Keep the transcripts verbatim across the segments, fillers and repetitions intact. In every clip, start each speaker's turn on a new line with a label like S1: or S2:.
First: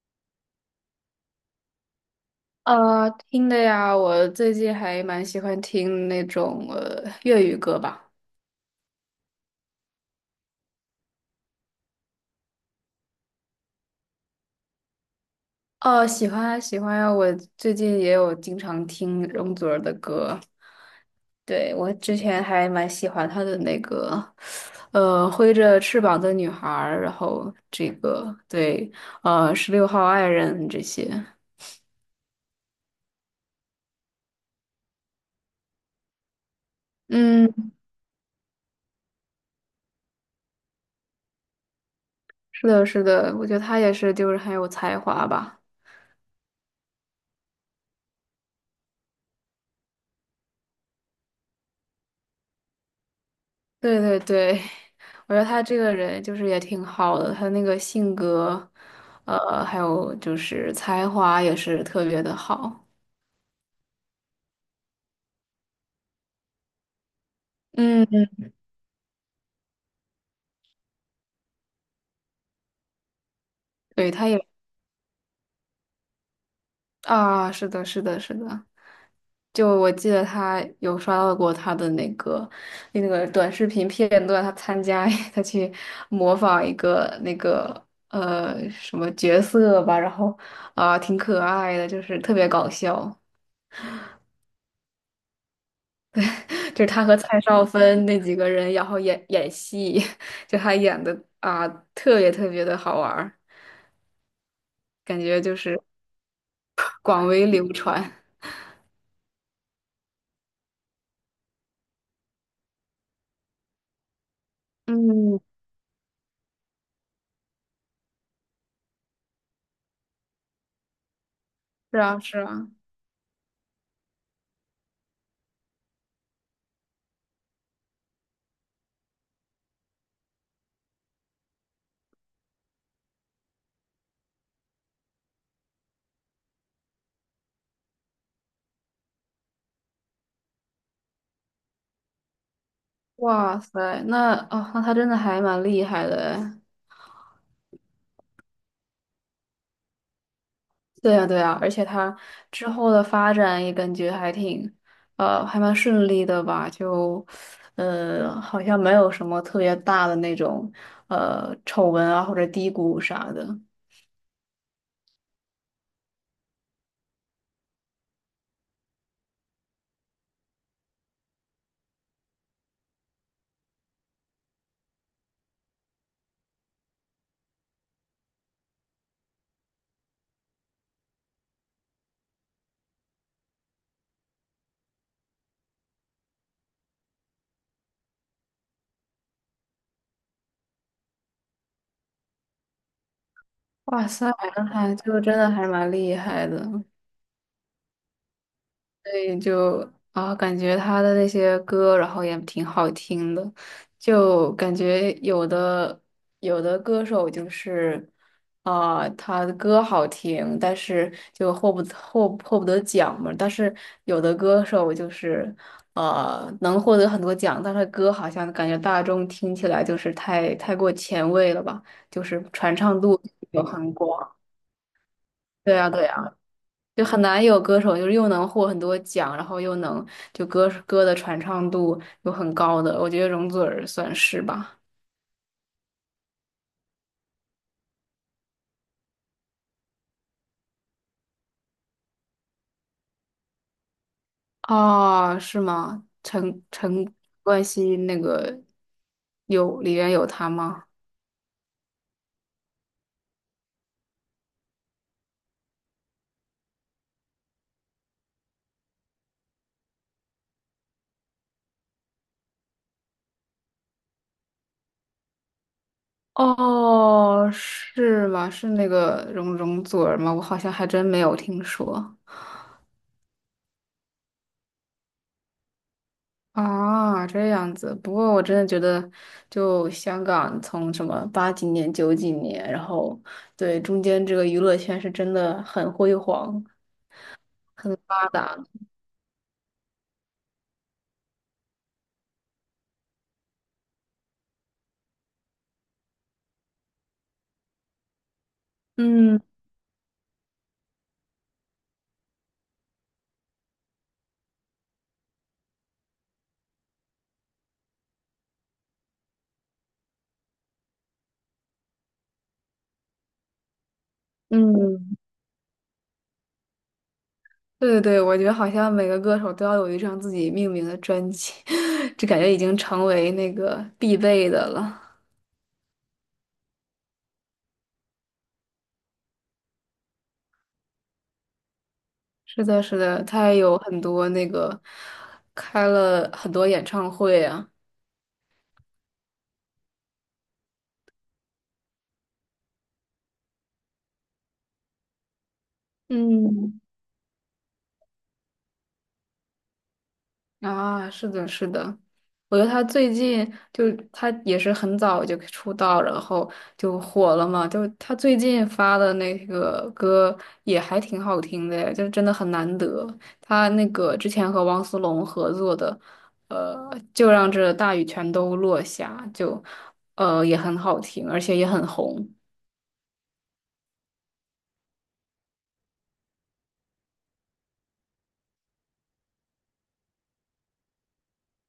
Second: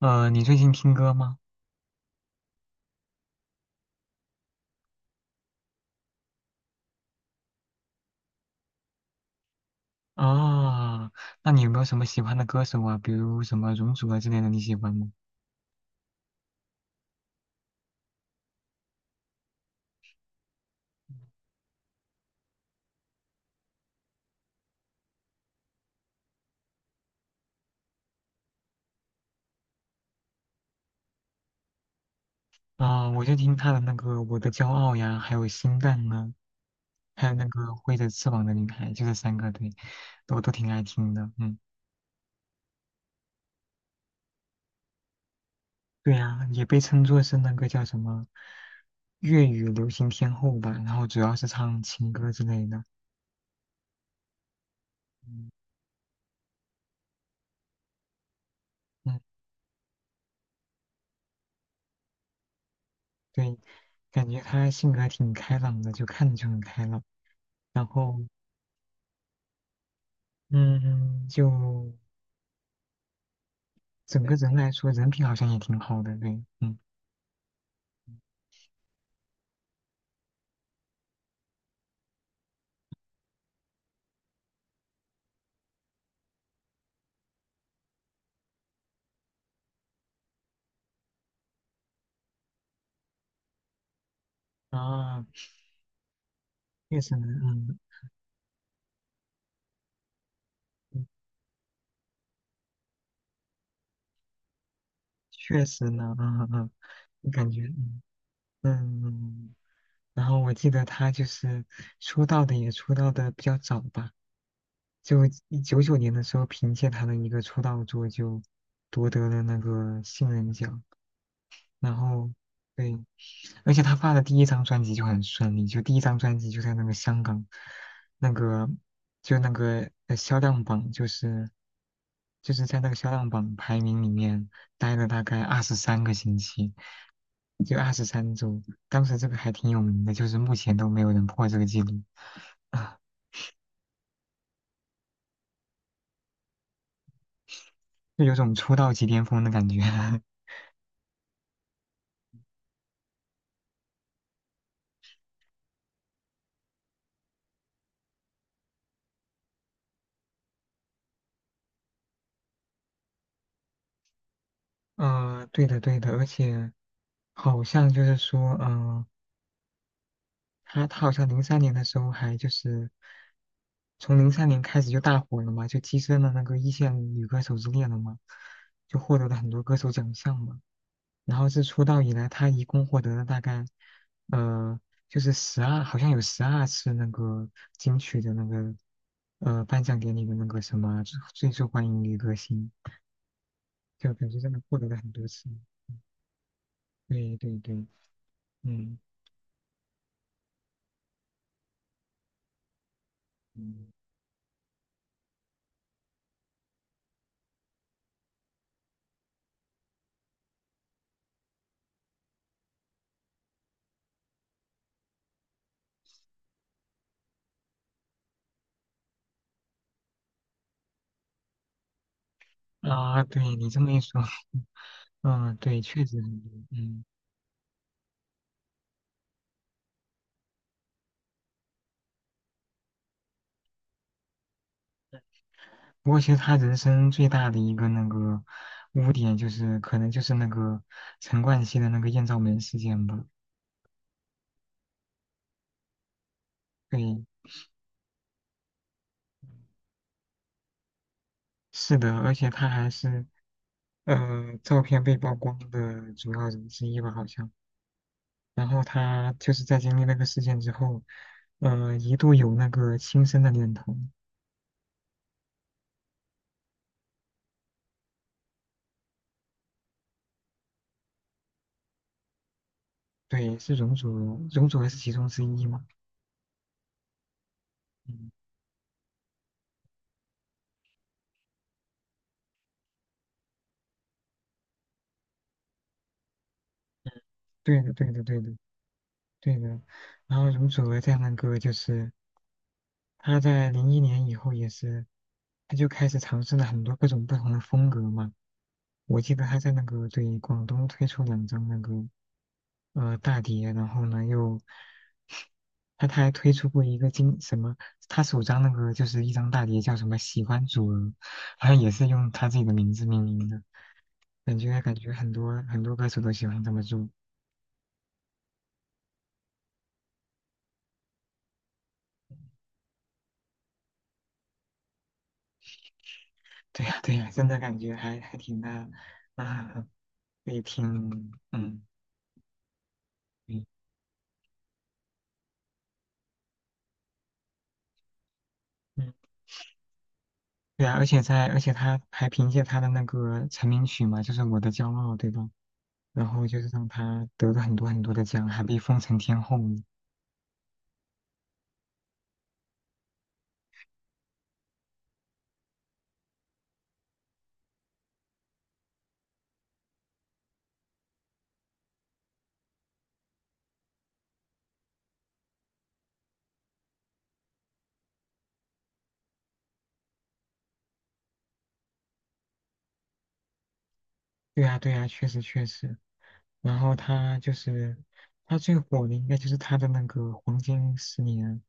S1: 呃，你最近听歌吗？
S2: 呃，听的呀，我最近还蛮喜欢听那种呃粤语歌吧。
S1: 啊，那你有没有什么喜欢的歌手啊？比如什么容祖儿之类的，你喜欢吗？
S2: 哦，喜欢啊喜欢啊，我最近也有经常听容祖儿的歌。对，我之前还蛮喜欢她的那个，呃，挥着翅膀的女孩儿，然后这个对，呃，十六号爱人这些。
S1: 啊，我就听他的那个《我的骄傲》呀，还有《心淡》啊，还有那个
S2: 嗯，
S1: 《挥着翅膀的女孩》，就这三个，对，我都挺爱听的。嗯，
S2: 是的，是的，我觉得她也是，就是很有才华吧。
S1: 对呀，也被称作是那个叫什么粤语流行天后吧，然后主要是唱情歌之类的。
S2: 对对对，我觉得
S1: 嗯
S2: 他这个人就是也挺好的，他那个性格，
S1: 嗯，
S2: 呃，还有就是才华也是特别的好。
S1: 对，感觉他性格挺开朗的，就看着就很开朗。然后，
S2: 嗯，
S1: 嗯，就
S2: 对，
S1: 整
S2: 他
S1: 个
S2: 也
S1: 人来说，人品好像也挺好的，对，嗯，
S2: 啊，是的，是的，是的。就我记得他有刷到过他的那个那个短视频片段，他参加 他去模仿一个那个呃什么角色吧，然后啊、挺可爱的，就是特别搞笑。
S1: 啊，
S2: 就是
S1: 确
S2: 他
S1: 实
S2: 和
S1: 呢，
S2: 蔡少
S1: 嗯，
S2: 芬那几个人，然后演演戏，就他演
S1: 嗯
S2: 的啊，特别特别的好玩儿，感觉就
S1: 确
S2: 是
S1: 实呢，嗯嗯，
S2: 广
S1: 嗯
S2: 为
S1: 感觉，
S2: 流
S1: 嗯
S2: 传。
S1: 嗯，然后我记得他就是出道的也出道的比较早吧，就
S2: 嗯，
S1: 九九年的时候，凭借他的一个出道作就夺得了那个新人奖，然
S2: 是啊，
S1: 后
S2: 是啊，
S1: 对，而且他发的第一张专辑就很顺利，就第一张专辑就在那个香港那个。就那个呃销量榜，就是就是在那个销量榜排名里面待了大概二十三个星期，就二十三周。当时这个还挺有名的，就是目前都没有人破这个记录啊，
S2: 哇塞，那哦，那他真的还蛮厉害的哎。
S1: 就有种出道即巅峰的感觉。
S2: 对呀，对呀，而且他之后的发展也感觉还挺，呃，还蛮顺利的吧？就，呃，好像没有什么特别大的那种，呃，丑闻啊或者低谷啥的。
S1: 嗯、呃对的对的，而且好像就是说，嗯、呃他他好像零三年的时候还就是从零三年开始就大火了嘛，就跻身了那个一线女歌手之列了嘛，就获得了很多歌手奖项嘛。然后是出道以来，他一共获得了大概，呃，就是十二，好像有十二次那个金曲的那个，呃，颁奖典礼的那个什么最最受欢迎女歌星，
S2: 哇
S1: 就感
S2: 塞，
S1: 觉真的
S2: 正
S1: 获得
S2: 还
S1: 了很
S2: 就
S1: 多
S2: 真
S1: 次。
S2: 的还蛮厉害的，所
S1: 对对对，嗯，
S2: 以就啊，感觉他的那些歌，然后也挺好听的，
S1: 嗯
S2: 就感觉有的有的歌手就是啊，他的歌好听，但是就获不获获不得奖嘛，但是有的歌手就是呃能获得很多奖，但是歌好像感觉大众听起来就是太太过前卫了吧，就是传唱度
S1: 啊，对
S2: 有
S1: 你这么
S2: 很
S1: 一说，
S2: 广。
S1: 嗯，
S2: 对
S1: 对，
S2: 呀，对
S1: 确
S2: 呀。
S1: 实很多，嗯。
S2: 就很难有歌手就是又能获很多奖，然后又能就歌歌的传唱度又很高的，我觉得容祖儿算是吧。
S1: 不过其实他人生最大的一个那个污点就是，可能就是那个陈冠希的那个艳照门事件吧。
S2: 哦，是吗？陈陈
S1: 对，
S2: 冠希那个有里面有他吗？
S1: 是的，而且他还是呃，照片被曝光的主要人之一吧，好像。然后他就是在经历那个事件之后，呃，一度有那个轻生的念头。
S2: 哦，是吗？是那个容容祖儿吗？我好像还真没有听说。
S1: 对，是容祖儿，容祖儿是其中之一嘛？
S2: 啊，这样子。不
S1: 嗯，
S2: 过我真的觉得，就香港从什么八几年、九几年，然后对中间这个娱乐圈是真的很辉煌、
S1: 对的，
S2: 很
S1: 对的，
S2: 发
S1: 对的，
S2: 达。
S1: 对的。然后容祖儿在那个就是她在零一年以后也是，她就开始尝试了很多各种不同的风格嘛。我记
S2: 嗯
S1: 得她在那个对广东推出两张那个呃大碟，然后呢又他他还推出过一个经什么，他首张那个就是一张大碟叫什么《喜欢主，人，好像也是用他自己的名字命名的，感觉感觉
S2: 嗯，
S1: 很多很多歌手都喜欢这么做。
S2: 对对对，我觉得好像每个歌手都要有一张自己命名的专辑，这感觉已经成为那个必备的了。
S1: 对呀对呀，真的感觉还还挺那啊，也挺嗯
S2: 是的，是的，他也
S1: 嗯
S2: 有很多那个开了很多演唱会啊。
S1: 嗯，对啊，而且在而且他还凭借他的那个成名曲嘛，就是《我的骄傲》，对吧？然后就是
S2: 嗯。
S1: 让他得了很多很多的奖，还被封成天后。
S2: 啊，是的，是的，我觉得他最近就他也是很早就出道，然后就火了嘛。就他最近发的那个歌也还挺好听的，就真的很难得。他那个之前和汪苏泷合作的，呃，就让这大雨全都落下，就呃也很好听，而且也很红。
S1: 对呀，对呀，确实确实。然后他就是他最火的，应该就是他的那个黄金十年，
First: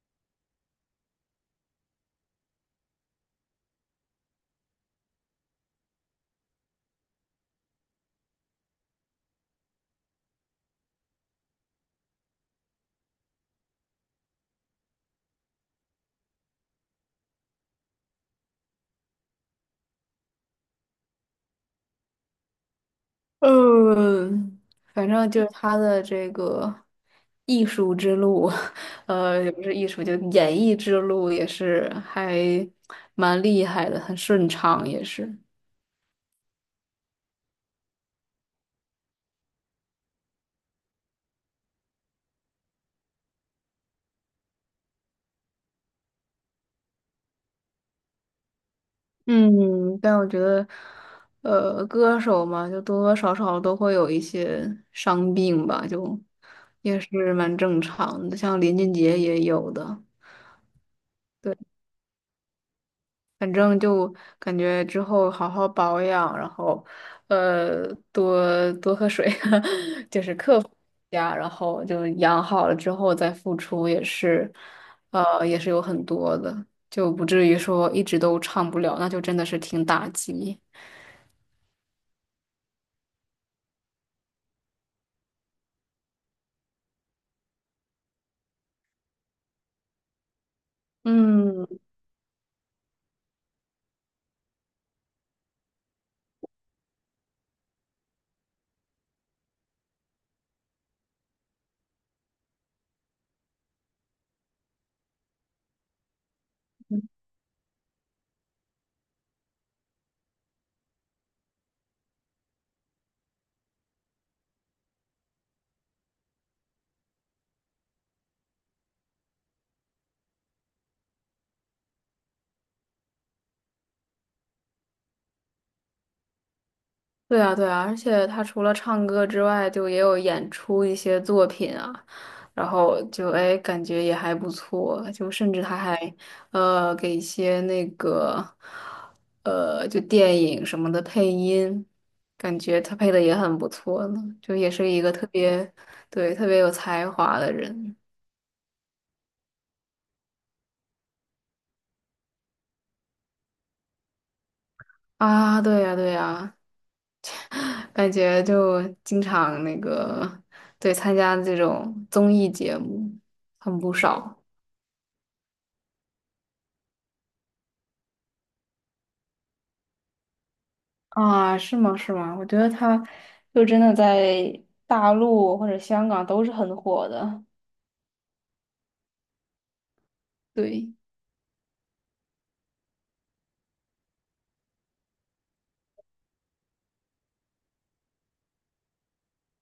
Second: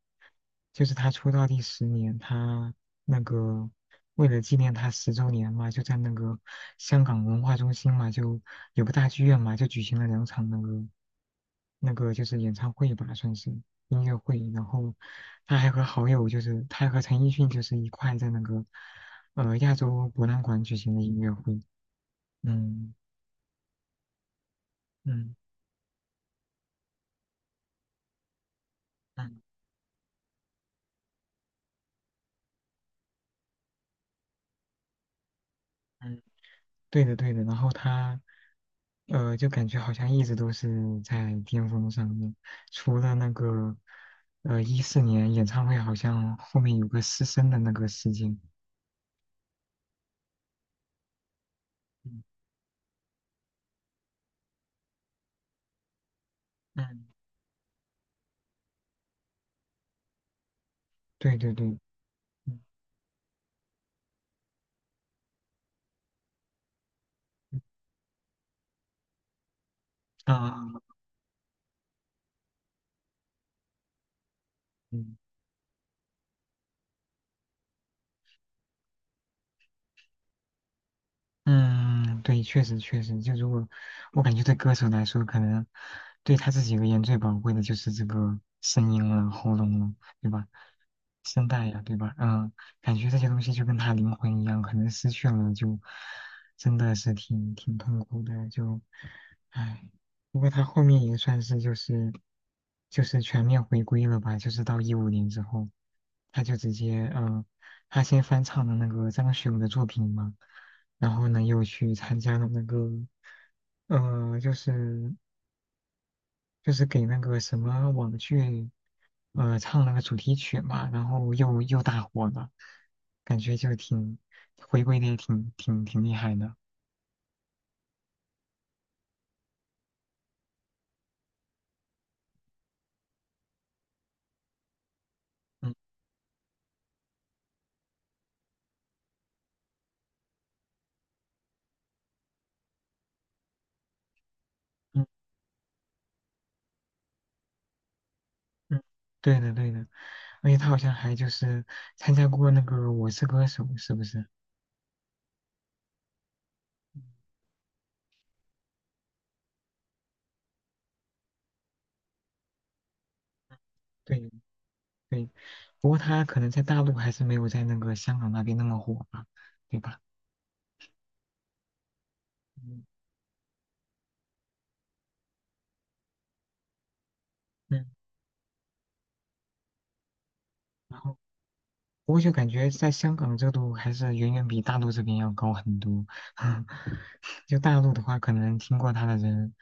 S1: 就是他出道第十年，他那个为了纪念他十周年嘛，就在那个香港文化中心嘛，就有个大剧院嘛，就举行了两场那个那个就是演唱会吧，算是音乐会。然后他还和好友，就是他还和陈奕迅就是一块在那个呃亚洲博览馆举行的音乐会。嗯
S2: 嗯，反正
S1: 嗯。
S2: 就是他的这个艺术之路，
S1: 嗯
S2: 呃，也不是艺术，就演艺之路也是还蛮厉害的，很顺畅也是。
S1: 嗯，对的对的，然后他呃，就感觉好像一直都是在巅峰上面，除了那个呃一四年演唱会，好像后面有个失声的那个事件。
S2: 嗯，但我觉得，呃，歌
S1: 嗯
S2: 手嘛，就多多少少都会有一些伤病吧，就也
S1: 嗯，
S2: 是蛮正常的，像林俊杰也有的。
S1: 对对
S2: 对
S1: 对，嗯
S2: 反正就感觉之后好好保养，然后，呃，多多喝水，就是克服
S1: 啊
S2: 一下，然后就养好了之后再付出也是，
S1: 嗯。
S2: 呃，也是有很多的，就不至于说一直都唱不了，那就真的是挺打击。
S1: 嗯，对，确实确实，就如果我感觉对歌手来说，可能对他自己而言最宝贵的就是这个声音了、喉咙了，对吧？声带
S2: 嗯。
S1: 呀，对吧？嗯，感觉这些东西就跟他灵魂一样，可能失去了就真的是挺挺痛苦的，就唉。不过他后面也算是就是就是全面回归了吧，就是到一五年之后。他就直接，嗯，他先翻唱了那个张学友的作品嘛，然后呢又去参加了那个，呃，就是就是给那个什么网剧，呃，唱那个主题曲嘛，然后又又大火了，感觉就挺回归的也挺挺挺厉害的。
S2: 对啊，对啊，而且他除了唱歌之外，就也有演出一些作品啊，然后就哎，感觉也还不错，就甚至
S1: 嗯
S2: 他还呃给一些那个呃就电影什么的配音，感觉他配的也很不错呢，就也是一
S1: 嗯
S2: 个特别对特别有才华的人
S1: 嗯，对的对的，而且他好像还就是参加过那个《我是歌手》，是不是？
S2: 啊，对呀，对呀，感觉就经常那个对参加这种综艺节目很不
S1: 对。
S2: 少。
S1: 对，不过他可能在大陆还是没有在那个香港那边那么火吧，对吧？
S2: 啊，是吗？是吗？我觉得
S1: 嗯，
S2: 他就真的在大陆或者香港都是很火的。
S1: 嗯，
S2: 对，
S1: 然后不过就感觉在香港热度还是远远比大陆这边要高很多。就大陆的话，可能听过他的人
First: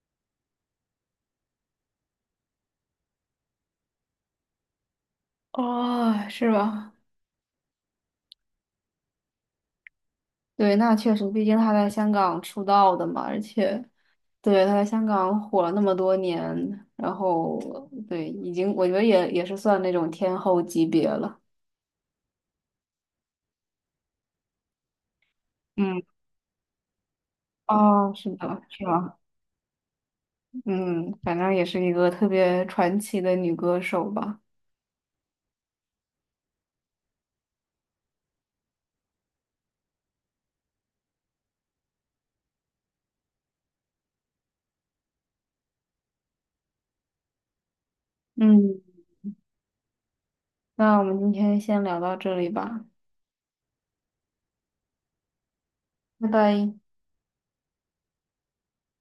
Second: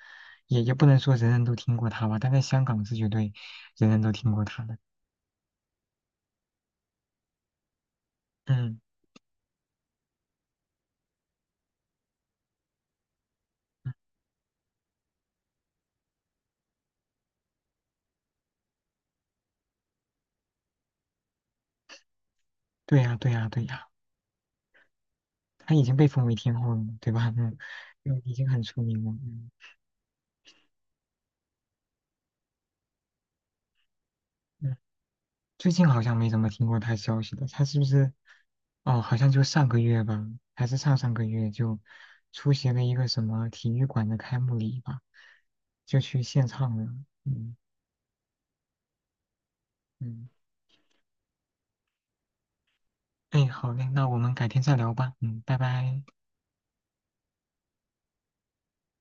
S1: 也也不能说人人都听过他吧，但在香港是绝对人人都听过他的。
S2: 哦，是吧？
S1: 嗯，
S2: 对，那确实，毕竟他在香港出道的嘛，而且对他在香港火了那么多年，然后对，已经我觉得也也是算那种天后级别了。
S1: 对呀，对呀，对呀，他已经
S2: 嗯，
S1: 被封为天后了嘛对吧？嗯，
S2: 哦，
S1: 就
S2: 是
S1: 已经很
S2: 的，
S1: 出
S2: 是
S1: 名了。
S2: 吧？
S1: 嗯，
S2: 嗯，反正也是一个特别传奇的女歌手吧。
S1: 嗯最近好像没怎么听过他消息了，他是不是？哦，好像就上个月吧，还是上上个月就出席了一个什么体育馆的开幕礼吧，就去献唱了。嗯
S2: 嗯，
S1: 嗯，
S2: 那我们今天先聊到这里吧，
S1: 哎，好嘞，那我们改天再聊吧。嗯，拜拜。
S2: 拜拜。